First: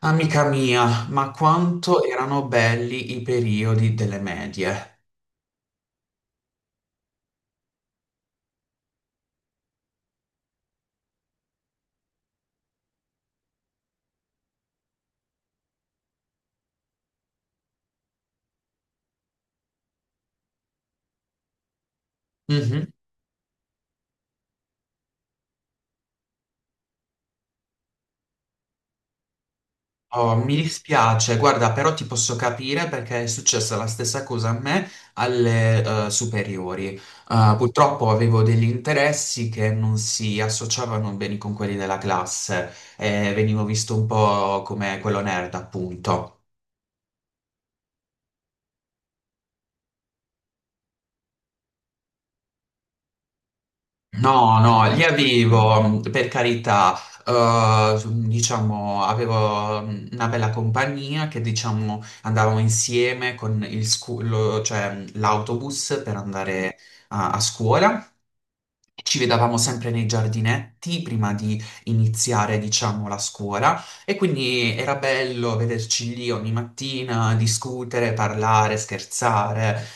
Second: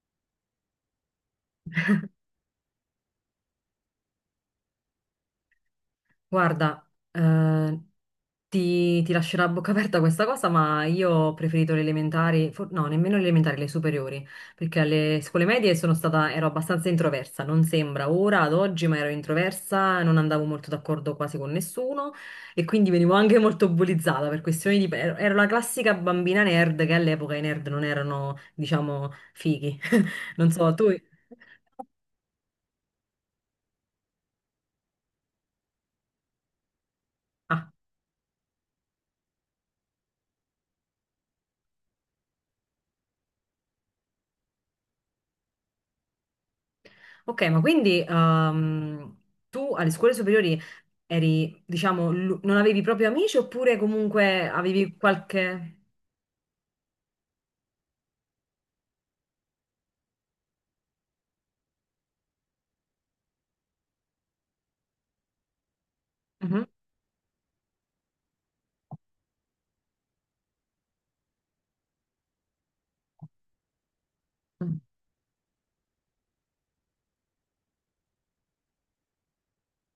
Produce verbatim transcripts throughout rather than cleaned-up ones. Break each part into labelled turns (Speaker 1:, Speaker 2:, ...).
Speaker 1: Amica mia, ma quanto erano belli i periodi delle medie.
Speaker 2: Guarda, eh, ti, ti lascerà a bocca aperta questa cosa, ma io ho preferito le elementari, for- no, nemmeno le elementari, le superiori, perché alle scuole medie sono stata, ero abbastanza introversa, non sembra ora, ad oggi, ma ero introversa, non andavo molto d'accordo quasi con nessuno e
Speaker 1: Mhm.
Speaker 2: quindi venivo anche molto bullizzata per questioni di... ero ero la classica bambina nerd che all'epoca i nerd non erano, diciamo, fighi.
Speaker 1: Oh,
Speaker 2: Non
Speaker 1: mi
Speaker 2: so, tu...
Speaker 1: dispiace, guarda, però ti posso capire perché è successa la stessa cosa a me alle eh, superiori. Eh, purtroppo avevo degli interessi che non si associavano bene con quelli della classe e venivo visto un po' come quello nerd, appunto.
Speaker 2: Ok, ma quindi ehm, tu alle scuole superiori eri, diciamo, l'u- non avevi proprio amici oppure comunque
Speaker 1: No, no,
Speaker 2: avevi
Speaker 1: li
Speaker 2: qualche...
Speaker 1: avevo, per carità, eh, diciamo, avevo una bella compagnia che, diciamo, andavamo insieme con il scu- lo- cioè, l'autobus per
Speaker 2: Mhm.
Speaker 1: andare a a scuola. Ci vedevamo sempre nei giardinetti prima di iniziare, diciamo, la scuola e quindi
Speaker 2: Mm.
Speaker 1: era bello vederci lì ogni mattina, discutere, parlare, scherzare.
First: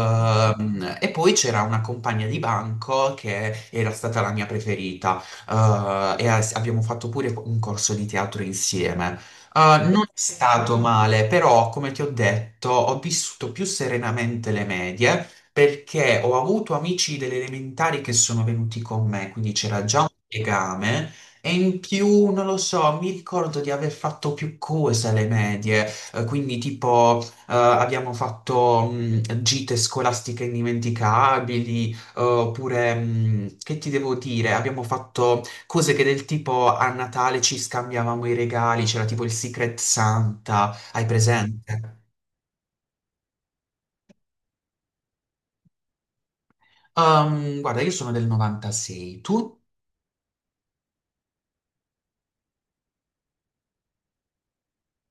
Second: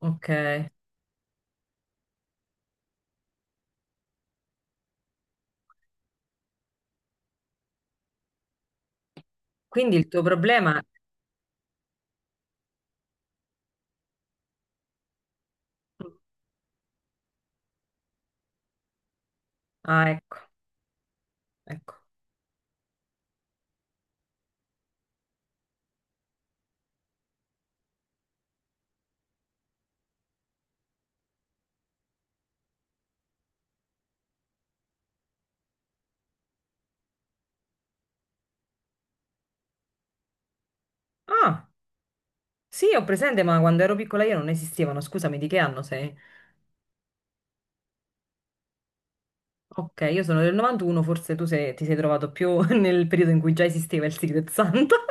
Speaker 2: Ok,
Speaker 1: e poi c'era una compagna di banco che era stata la mia preferita, eh, e as- abbiamo fatto pure un corso di teatro insieme. Eh,
Speaker 2: quindi
Speaker 1: non
Speaker 2: il
Speaker 1: è
Speaker 2: tuo
Speaker 1: stato
Speaker 2: problema...
Speaker 1: male, però, come ti ho detto, ho vissuto più serenamente le medie perché ho avuto amici delle elementari che sono venuti con me, quindi c'era già un
Speaker 2: Ah, ecco,
Speaker 1: legame. E in
Speaker 2: ecco.
Speaker 1: più, non lo so, mi ricordo di aver fatto più cose alle medie, eh, quindi tipo eh, abbiamo fatto mh, gite scolastiche indimenticabili, eh, oppure, mh, che ti devo dire, abbiamo fatto cose che del tipo a Natale ci scambiavamo i regali, c'era tipo il Secret Santa, hai
Speaker 2: Ah,
Speaker 1: presente?
Speaker 2: sì, ho presente, ma quando ero piccola io non esistevano, scusami, di che anno sei?
Speaker 1: Ehm, guarda, io sono del novantasei, tu?
Speaker 2: Ok, io sono del novantuno, forse tu sei- ti sei trovato più nel periodo in cui già esisteva il Secret Santa.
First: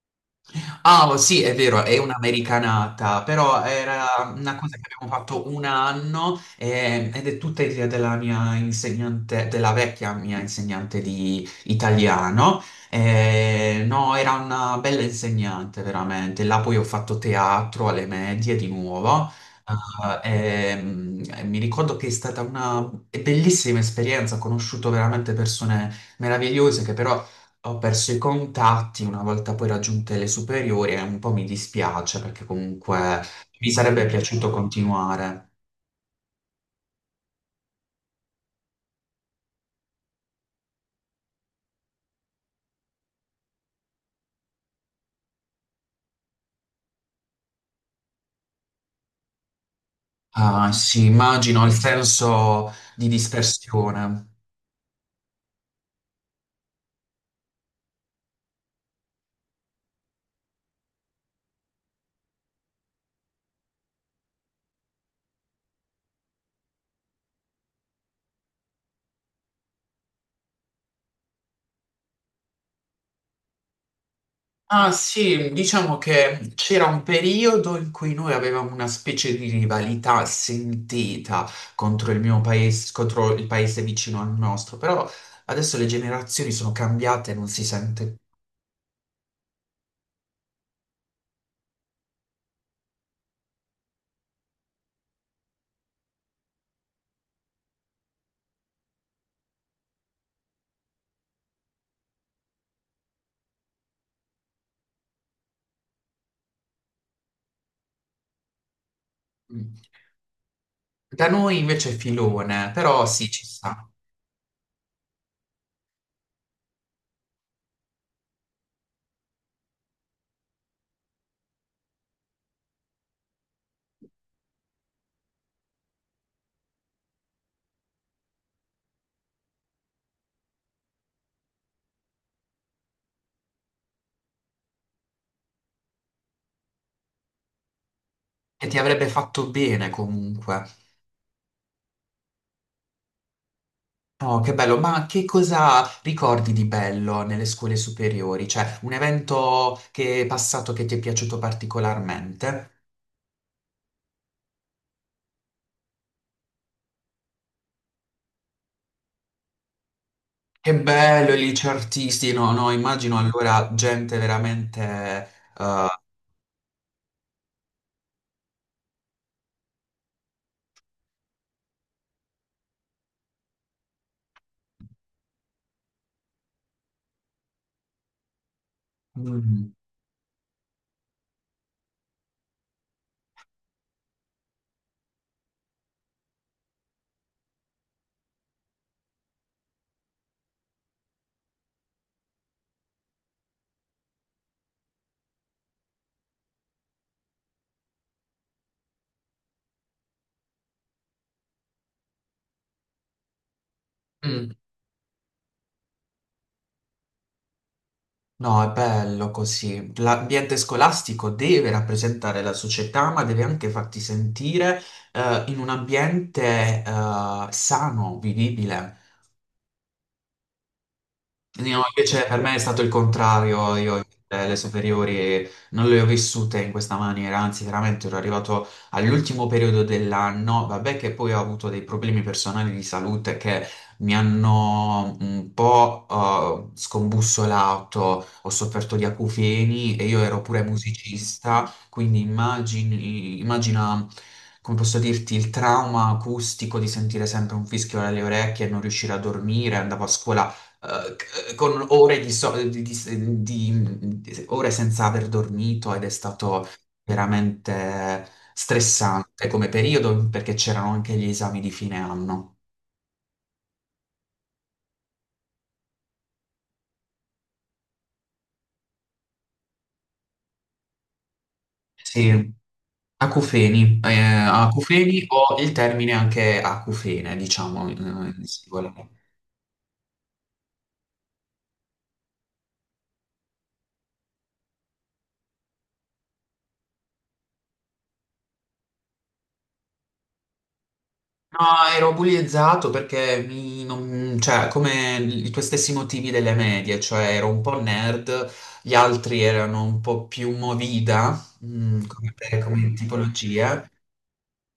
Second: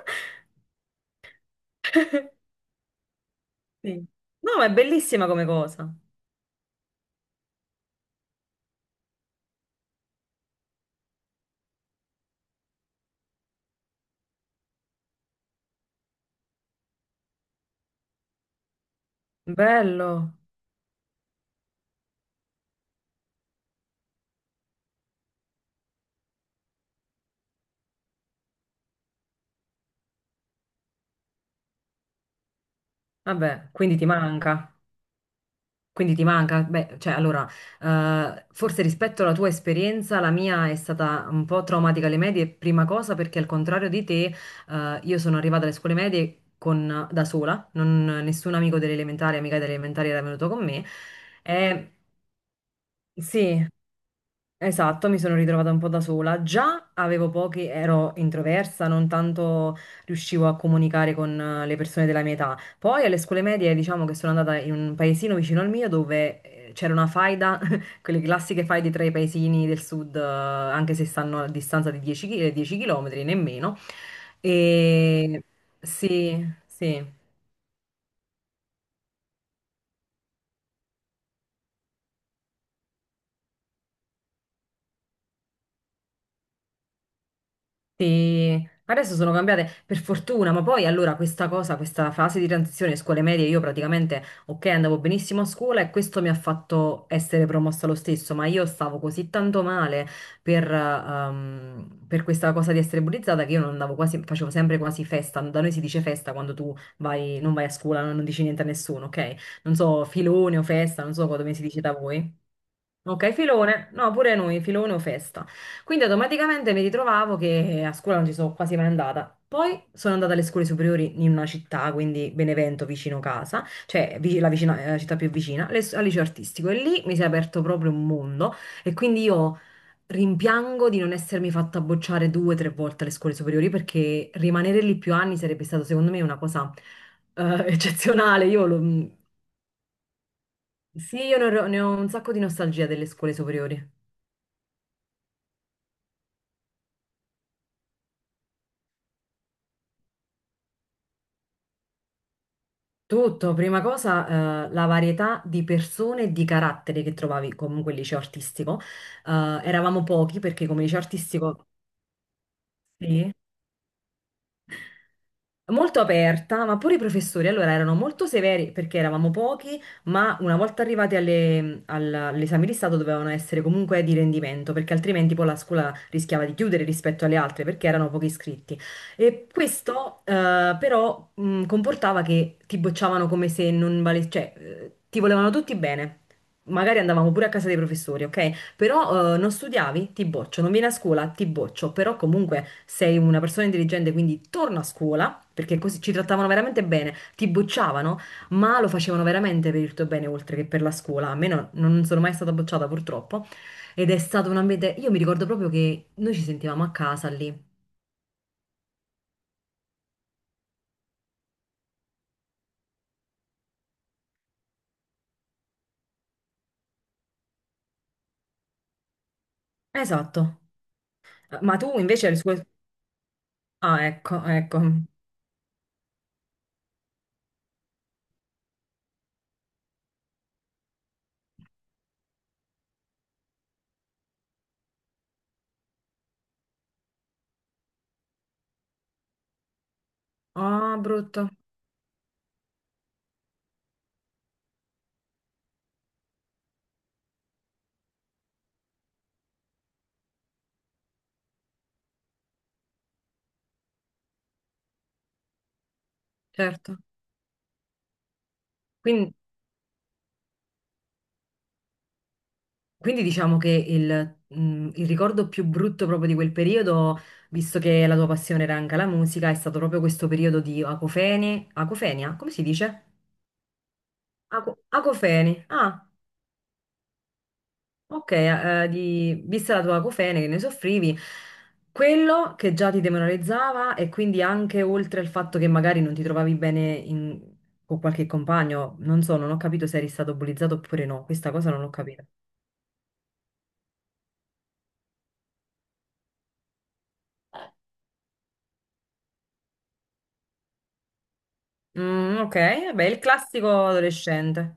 Speaker 1: Ah, oh, sì, è vero, è un'americanata, però
Speaker 2: Sì.
Speaker 1: era
Speaker 2: No,
Speaker 1: una
Speaker 2: ma è
Speaker 1: cosa che abbiamo
Speaker 2: bellissima come
Speaker 1: fatto un
Speaker 2: cosa.
Speaker 1: anno eh, ed è tutta idea della mia insegnante, della vecchia mia insegnante di italiano. Eh, no, era una bella insegnante, veramente. Là poi ho fatto teatro alle medie di nuovo. Ah,
Speaker 2: Bello.
Speaker 1: ehm, e mi ricordo che è stata una bellissima esperienza, ho conosciuto veramente persone meravigliose che però ho perso i contatti una volta poi raggiunte le superiori e un po' mi dispiace perché comunque
Speaker 2: Vabbè,
Speaker 1: mi
Speaker 2: quindi
Speaker 1: sarebbe
Speaker 2: ti
Speaker 1: piaciuto
Speaker 2: manca.
Speaker 1: continuare.
Speaker 2: Quindi ti manca? Beh, cioè, allora, eh, forse rispetto alla tua esperienza, la mia è stata un po' traumatica alle medie, prima cosa perché al contrario di te, eh, io sono arrivata alle scuole medie con- da sola, non- nessun amico delle elementari, amica delle elementari era venuto con
Speaker 1: Ah,
Speaker 2: me.
Speaker 1: sì, immagino il
Speaker 2: E,
Speaker 1: senso di
Speaker 2: sì,
Speaker 1: dispersione.
Speaker 2: esatto, mi sono ritrovata un po' da sola. Già avevo pochi, ero introversa, non tanto riuscivo a comunicare con eh, le persone della mia età. Poi alle scuole medie, diciamo che sono andata in un paesino vicino al mio dove eh, c'era una faida, quelle classiche faide tra i paesini del sud, eh, anche se stanno a distanza di dieci chilometri, nemmeno.
Speaker 1: Ah,
Speaker 2: E
Speaker 1: sì, diciamo
Speaker 2: sì,
Speaker 1: che c'era un
Speaker 2: sì.
Speaker 1: periodo in cui noi avevamo una specie di rivalità sentita contro il mio paese, contro il paese vicino al nostro, però adesso le generazioni sono cambiate e non si sente
Speaker 2: Sì, adesso sono cambiate per fortuna, ma poi allora questa cosa, questa fase di transizione scuole medie, io praticamente, ok, andavo benissimo a scuola e questo mi ha fatto essere promossa lo stesso, ma io stavo così tanto male per, ehm, per questa cosa di essere bullizzata che io non andavo quasi, facevo sempre quasi festa, da noi si dice festa quando tu vai, non vai a scuola, non, non dici niente a nessuno, ok?
Speaker 1: più.
Speaker 2: Non so, filone o festa, non
Speaker 1: Da
Speaker 2: so come
Speaker 1: noi
Speaker 2: si dice
Speaker 1: invece
Speaker 2: da
Speaker 1: è
Speaker 2: voi.
Speaker 1: filone, però sì,
Speaker 2: Ok,
Speaker 1: ci
Speaker 2: filone,
Speaker 1: sta.
Speaker 2: no, pure noi, filone o festa. Quindi automaticamente mi ritrovavo che a scuola non ci sono quasi mai andata. Poi sono andata alle scuole superiori in una città, quindi Benevento, vicino casa, cioè vi- la, vicina- la città più vicina, le- al liceo artistico. E lì mi si è aperto proprio un mondo e quindi io rimpiango di non essermi fatta bocciare due o tre volte alle scuole superiori perché rimanere lì più anni sarebbe stato secondo me una cosa eh, eccezionale. Io
Speaker 1: E ti
Speaker 2: lo- mm,
Speaker 1: avrebbe fatto bene comunque.
Speaker 2: Sì, io ne ho ne ho un sacco di nostalgia delle scuole superiori.
Speaker 1: Oh, che bello, ma che cosa ricordi di bello nelle scuole superiori? Cioè, un evento che è passato che ti è piaciuto particolarmente?
Speaker 2: Tutto, prima cosa, eh, la varietà di persone e di carattere che trovavi comunque il liceo artistico. Eh, Eravamo pochi perché
Speaker 1: Che
Speaker 2: come liceo
Speaker 1: bello, i
Speaker 2: artistico...
Speaker 1: licei artisti, no, no, immagino
Speaker 2: Sì,
Speaker 1: allora gente veramente... eh,
Speaker 2: molto aperta, ma pure i professori allora erano molto severi perché eravamo pochi, ma una volta arrivati alle- al- all'esame di Stato dovevano essere comunque di rendimento, perché altrimenti poi la scuola rischiava di chiudere rispetto alle altre perché erano pochi iscritti. E
Speaker 1: mm,
Speaker 2: questo eh, però mh, comportava che ti bocciavano come se non valesse, cioè eh, ti volevano tutti bene. Magari andavamo pure a casa dei professori, ok? Però eh, non studiavi? Ti boccio. Non vieni a scuola? Ti boccio, però comunque sei una persona intelligente, quindi torna a scuola, perché così ci trattavano veramente bene, ti bocciavano, ma lo facevano veramente per il tuo bene oltre che per la scuola. A me no- non sono mai stata bocciata purtroppo, ed è stato
Speaker 1: mm.
Speaker 2: un ambiente, io mi ricordo proprio che noi ci sentivamo a casa lì.
Speaker 1: No, è bello così. L'ambiente scolastico deve rappresentare la società, ma deve anche farti sentire eh, in un ambiente eh, sano, vivibile.
Speaker 2: Esatto.
Speaker 1: No,
Speaker 2: Ma tu
Speaker 1: invece
Speaker 2: invece alle
Speaker 1: per me è
Speaker 2: scuole...
Speaker 1: stato il contrario, io
Speaker 2: Ah, ecco,
Speaker 1: eh, le
Speaker 2: ecco.
Speaker 1: superiori non le ho vissute in questa maniera, anzi veramente ero arrivato all'ultimo periodo dell'anno, vabbè che poi ho avuto dei problemi personali di salute che mi hanno un po' eh, scombussolato, ho sofferto di acufeni e io ero pure
Speaker 2: Ah, brutto,
Speaker 1: musicista, quindi immagini, immagina... Come posso dirti, il trauma acustico di sentire sempre un fischio alle orecchie e non riuscire a dormire, andavo a scuola eh, con ore di, so- di- di- di- di- ore senza aver dormito ed è stato
Speaker 2: certo.
Speaker 1: veramente
Speaker 2: Quindi...
Speaker 1: stressante come periodo perché c'erano anche gli esami di fine anno.
Speaker 2: Quindi diciamo che il, mh, il ricordo più brutto proprio di quel periodo, visto che la tua passione era anche la musica, è stato proprio questo periodo di acofeni, acofenia,
Speaker 1: Sì,
Speaker 2: come si dice?
Speaker 1: acufeni, eh,
Speaker 2: Aco-
Speaker 1: acufeni o
Speaker 2: acofeni.
Speaker 1: il
Speaker 2: Ah,
Speaker 1: termine anche acufene, diciamo,
Speaker 2: ok,
Speaker 1: in, in
Speaker 2: eh, eh,
Speaker 1: singolare.
Speaker 2: di, vista la tua acofene che ne soffrivi, quello che già ti demoralizzava e quindi anche oltre al fatto che magari non ti trovavi bene in- con qualche compagno, non so, non ho capito se eri stato bullizzato oppure no, questa
Speaker 1: No,
Speaker 2: cosa non l'ho
Speaker 1: ero
Speaker 2: capita.
Speaker 1: bullizzato perché mi- non- cioè, come i tuoi stessi motivi delle medie, cioè ero un po' nerd, gli altri erano un po' più movida, mm, come,
Speaker 2: Mm, ok,
Speaker 1: come
Speaker 2: vabbè, il classico
Speaker 1: tipologia,
Speaker 2: adolescente.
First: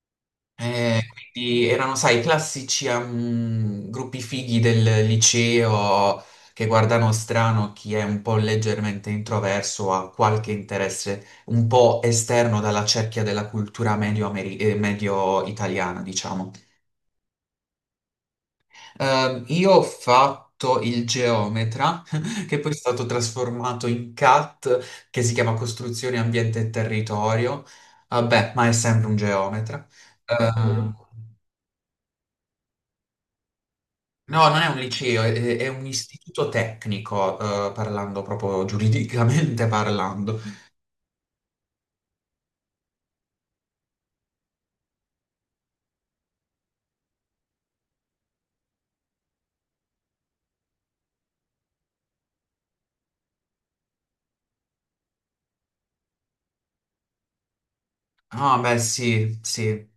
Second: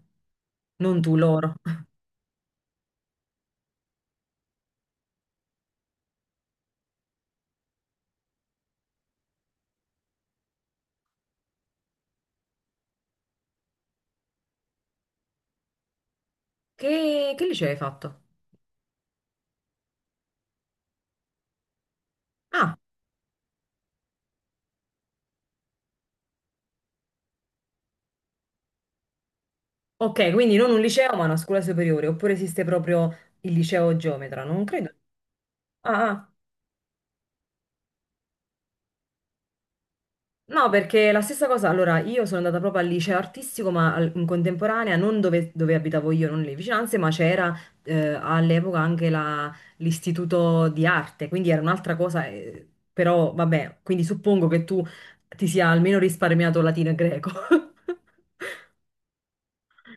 Speaker 1: e
Speaker 2: Non tu, loro.
Speaker 1: quindi erano, sai, i classici ehm, gruppi fighi del liceo che guardano strano chi è un po' leggermente introverso o ha qualche interesse un po' esterno dalla cerchia della cultura medio-ameri- eh, medio-italiana, diciamo.
Speaker 2: Che, che liceo hai fatto?
Speaker 1: Ehm, io ho fatto il geometra, che poi è
Speaker 2: Ah,
Speaker 1: stato trasformato in CAT, che si chiama Costruzione, Ambiente e Territorio. Vabbè, ma è sempre un geometra.
Speaker 2: ok, quindi non un
Speaker 1: Ehm,
Speaker 2: liceo, ma una scuola superiore, oppure esiste proprio il liceo geometra,
Speaker 1: no, non
Speaker 2: non
Speaker 1: è un
Speaker 2: credo.
Speaker 1: liceo, è, è un
Speaker 2: Ah, ah.
Speaker 1: istituto tecnico, eh, parlando proprio giuridicamente parlando.
Speaker 2: No, perché la stessa cosa, allora io sono andata proprio al liceo artistico, ma al- in contemporanea, non dove, dove abitavo io, non le vicinanze, ma c'era eh, all'epoca anche la- l'istituto di arte, quindi era un'altra cosa, eh, però vabbè, quindi suppongo che tu ti sia almeno risparmiato latino e greco.
Speaker 1: No, beh, sì, sì.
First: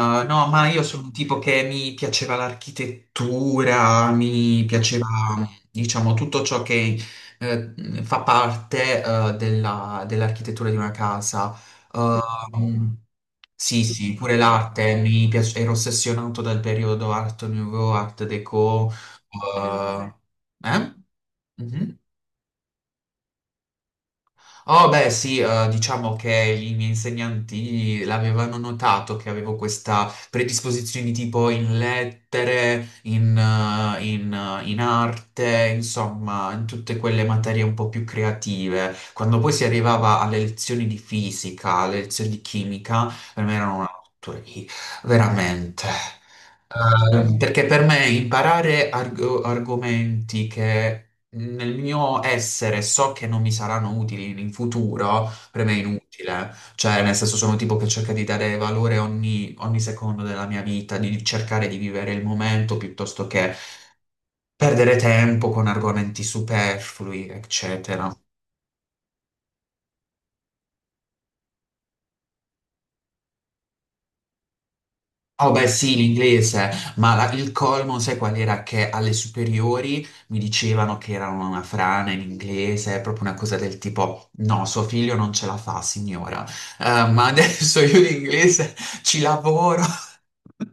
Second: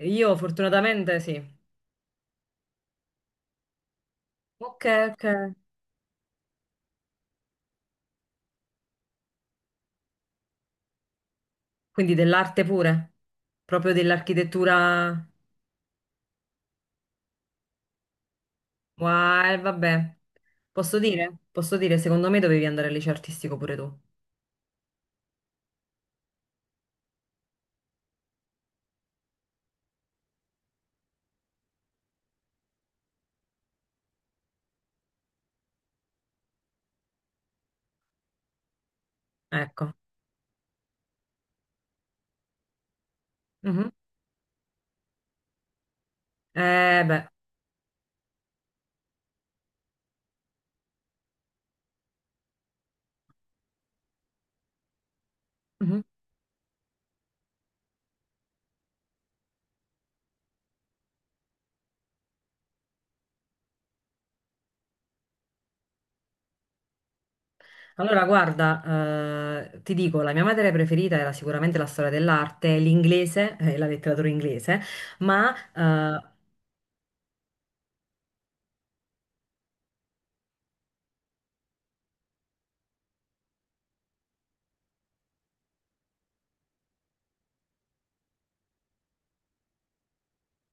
Speaker 2: Io
Speaker 1: no, ma io sono un
Speaker 2: fortunatamente
Speaker 1: tipo
Speaker 2: sì.
Speaker 1: che mi piaceva l'architettura, mi
Speaker 2: Ok,
Speaker 1: piaceva,
Speaker 2: ok.
Speaker 1: diciamo, tutto ciò che eh, fa parte eh, della- dell'architettura di una casa.
Speaker 2: Quindi dell'arte
Speaker 1: Ehm,
Speaker 2: pure,
Speaker 1: sì,
Speaker 2: proprio
Speaker 1: sì, pure l'arte,
Speaker 2: dell'architettura.
Speaker 1: mi piace, ero ossessionato dal periodo Art Nouveau, Art Déco.
Speaker 2: Wow, eh,
Speaker 1: eh,
Speaker 2: vabbè.
Speaker 1: eh?
Speaker 2: Posso dire? Posso
Speaker 1: Mhm.
Speaker 2: dire, secondo me dovevi andare al liceo artistico pure tu.
Speaker 1: Oh, beh, sì, eh, diciamo che i miei insegnanti l'avevano notato che avevo questa predisposizione tipo in lettere, in, eh, in, eh, in arte, insomma, in tutte quelle materie un po' più creative. Quando poi si
Speaker 2: Ecco.
Speaker 1: arrivava alle lezioni di fisica, alle lezioni di chimica, per me erano una
Speaker 2: Mhm.
Speaker 1: tortura, veramente.
Speaker 2: Eh, beh.
Speaker 1: Eh, perché per me imparare arg- argomenti che nel mio essere so che non mi saranno utili in futuro, per me è
Speaker 2: Mhm.
Speaker 1: inutile. Cioè, nel senso, sono un tipo che cerca di dare valore ogni, ogni secondo della mia vita, di cercare di vivere il momento piuttosto che perdere tempo con argomenti superflui, eccetera.
Speaker 2: Allora, guarda, eh, ti dico, la mia materia preferita era sicuramente la storia dell'arte, l'inglese, eh, la letteratura inglese,
Speaker 1: Oh
Speaker 2: ma
Speaker 1: beh sì,
Speaker 2: eh,
Speaker 1: l'inglese, ma la- il colmo sai qual era? Che alle superiori mi dicevano che era una frana in inglese, proprio una cosa del tipo no, suo figlio non ce la fa, signora. Eh, ma adesso io l'inglese ci lavoro.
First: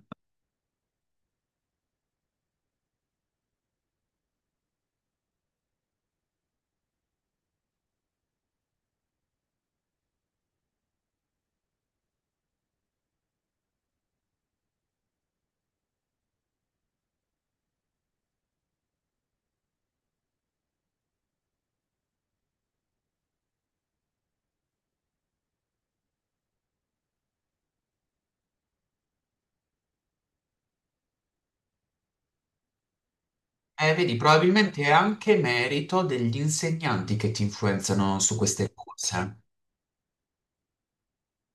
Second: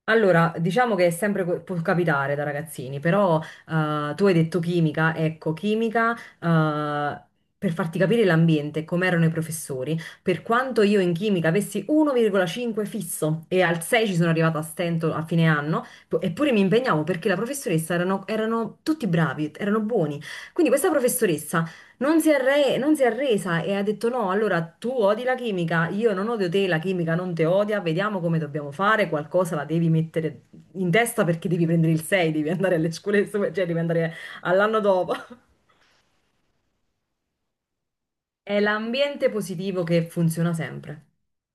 Speaker 2: Allora, diciamo che è sempre co- può capitare da ragazzini, però eh, tu hai detto chimica, ecco, chimica, eh, per farti capire l'ambiente, com'erano i professori, per quanto io in chimica avessi uno virgola cinque fisso e al sei ci sono arrivata a stento a fine anno, po- eppure mi impegnavo perché la professoressa erano, erano tutti bravi, erano buoni. Quindi questa professoressa non si è arre- non si è arresa e ha detto no, allora tu odi la chimica, io non odio te, la chimica non te odia, vediamo come dobbiamo fare, qualcosa la devi mettere in testa perché devi prendere il sei, devi andare alle scuole, superiori, cioè devi
Speaker 1: Eh,
Speaker 2: andare
Speaker 1: vedi,
Speaker 2: all'anno
Speaker 1: probabilmente è
Speaker 2: dopo.
Speaker 1: anche merito degli insegnanti che ti influenzano su
Speaker 2: È
Speaker 1: queste
Speaker 2: l'ambiente
Speaker 1: cose.
Speaker 2: positivo che funziona sempre,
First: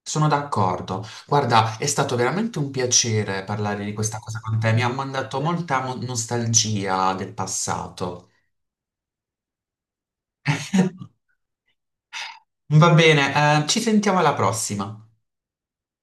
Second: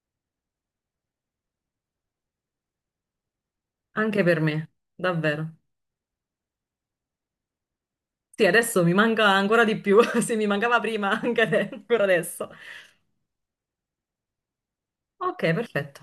Speaker 1: Sono d'accordo. Guarda, è stato veramente un piacere parlare di questa
Speaker 2: anche
Speaker 1: cosa
Speaker 2: per
Speaker 1: con
Speaker 2: me,
Speaker 1: te, mi ha mandato
Speaker 2: davvero.
Speaker 1: molta mo- nostalgia del passato.
Speaker 2: Sì, adesso mi manca ancora di più, se mi mancava prima, anche ade- ancora adesso.
Speaker 1: Va bene, eh, ci sentiamo alla prossima.
Speaker 2: Ok, perfetto.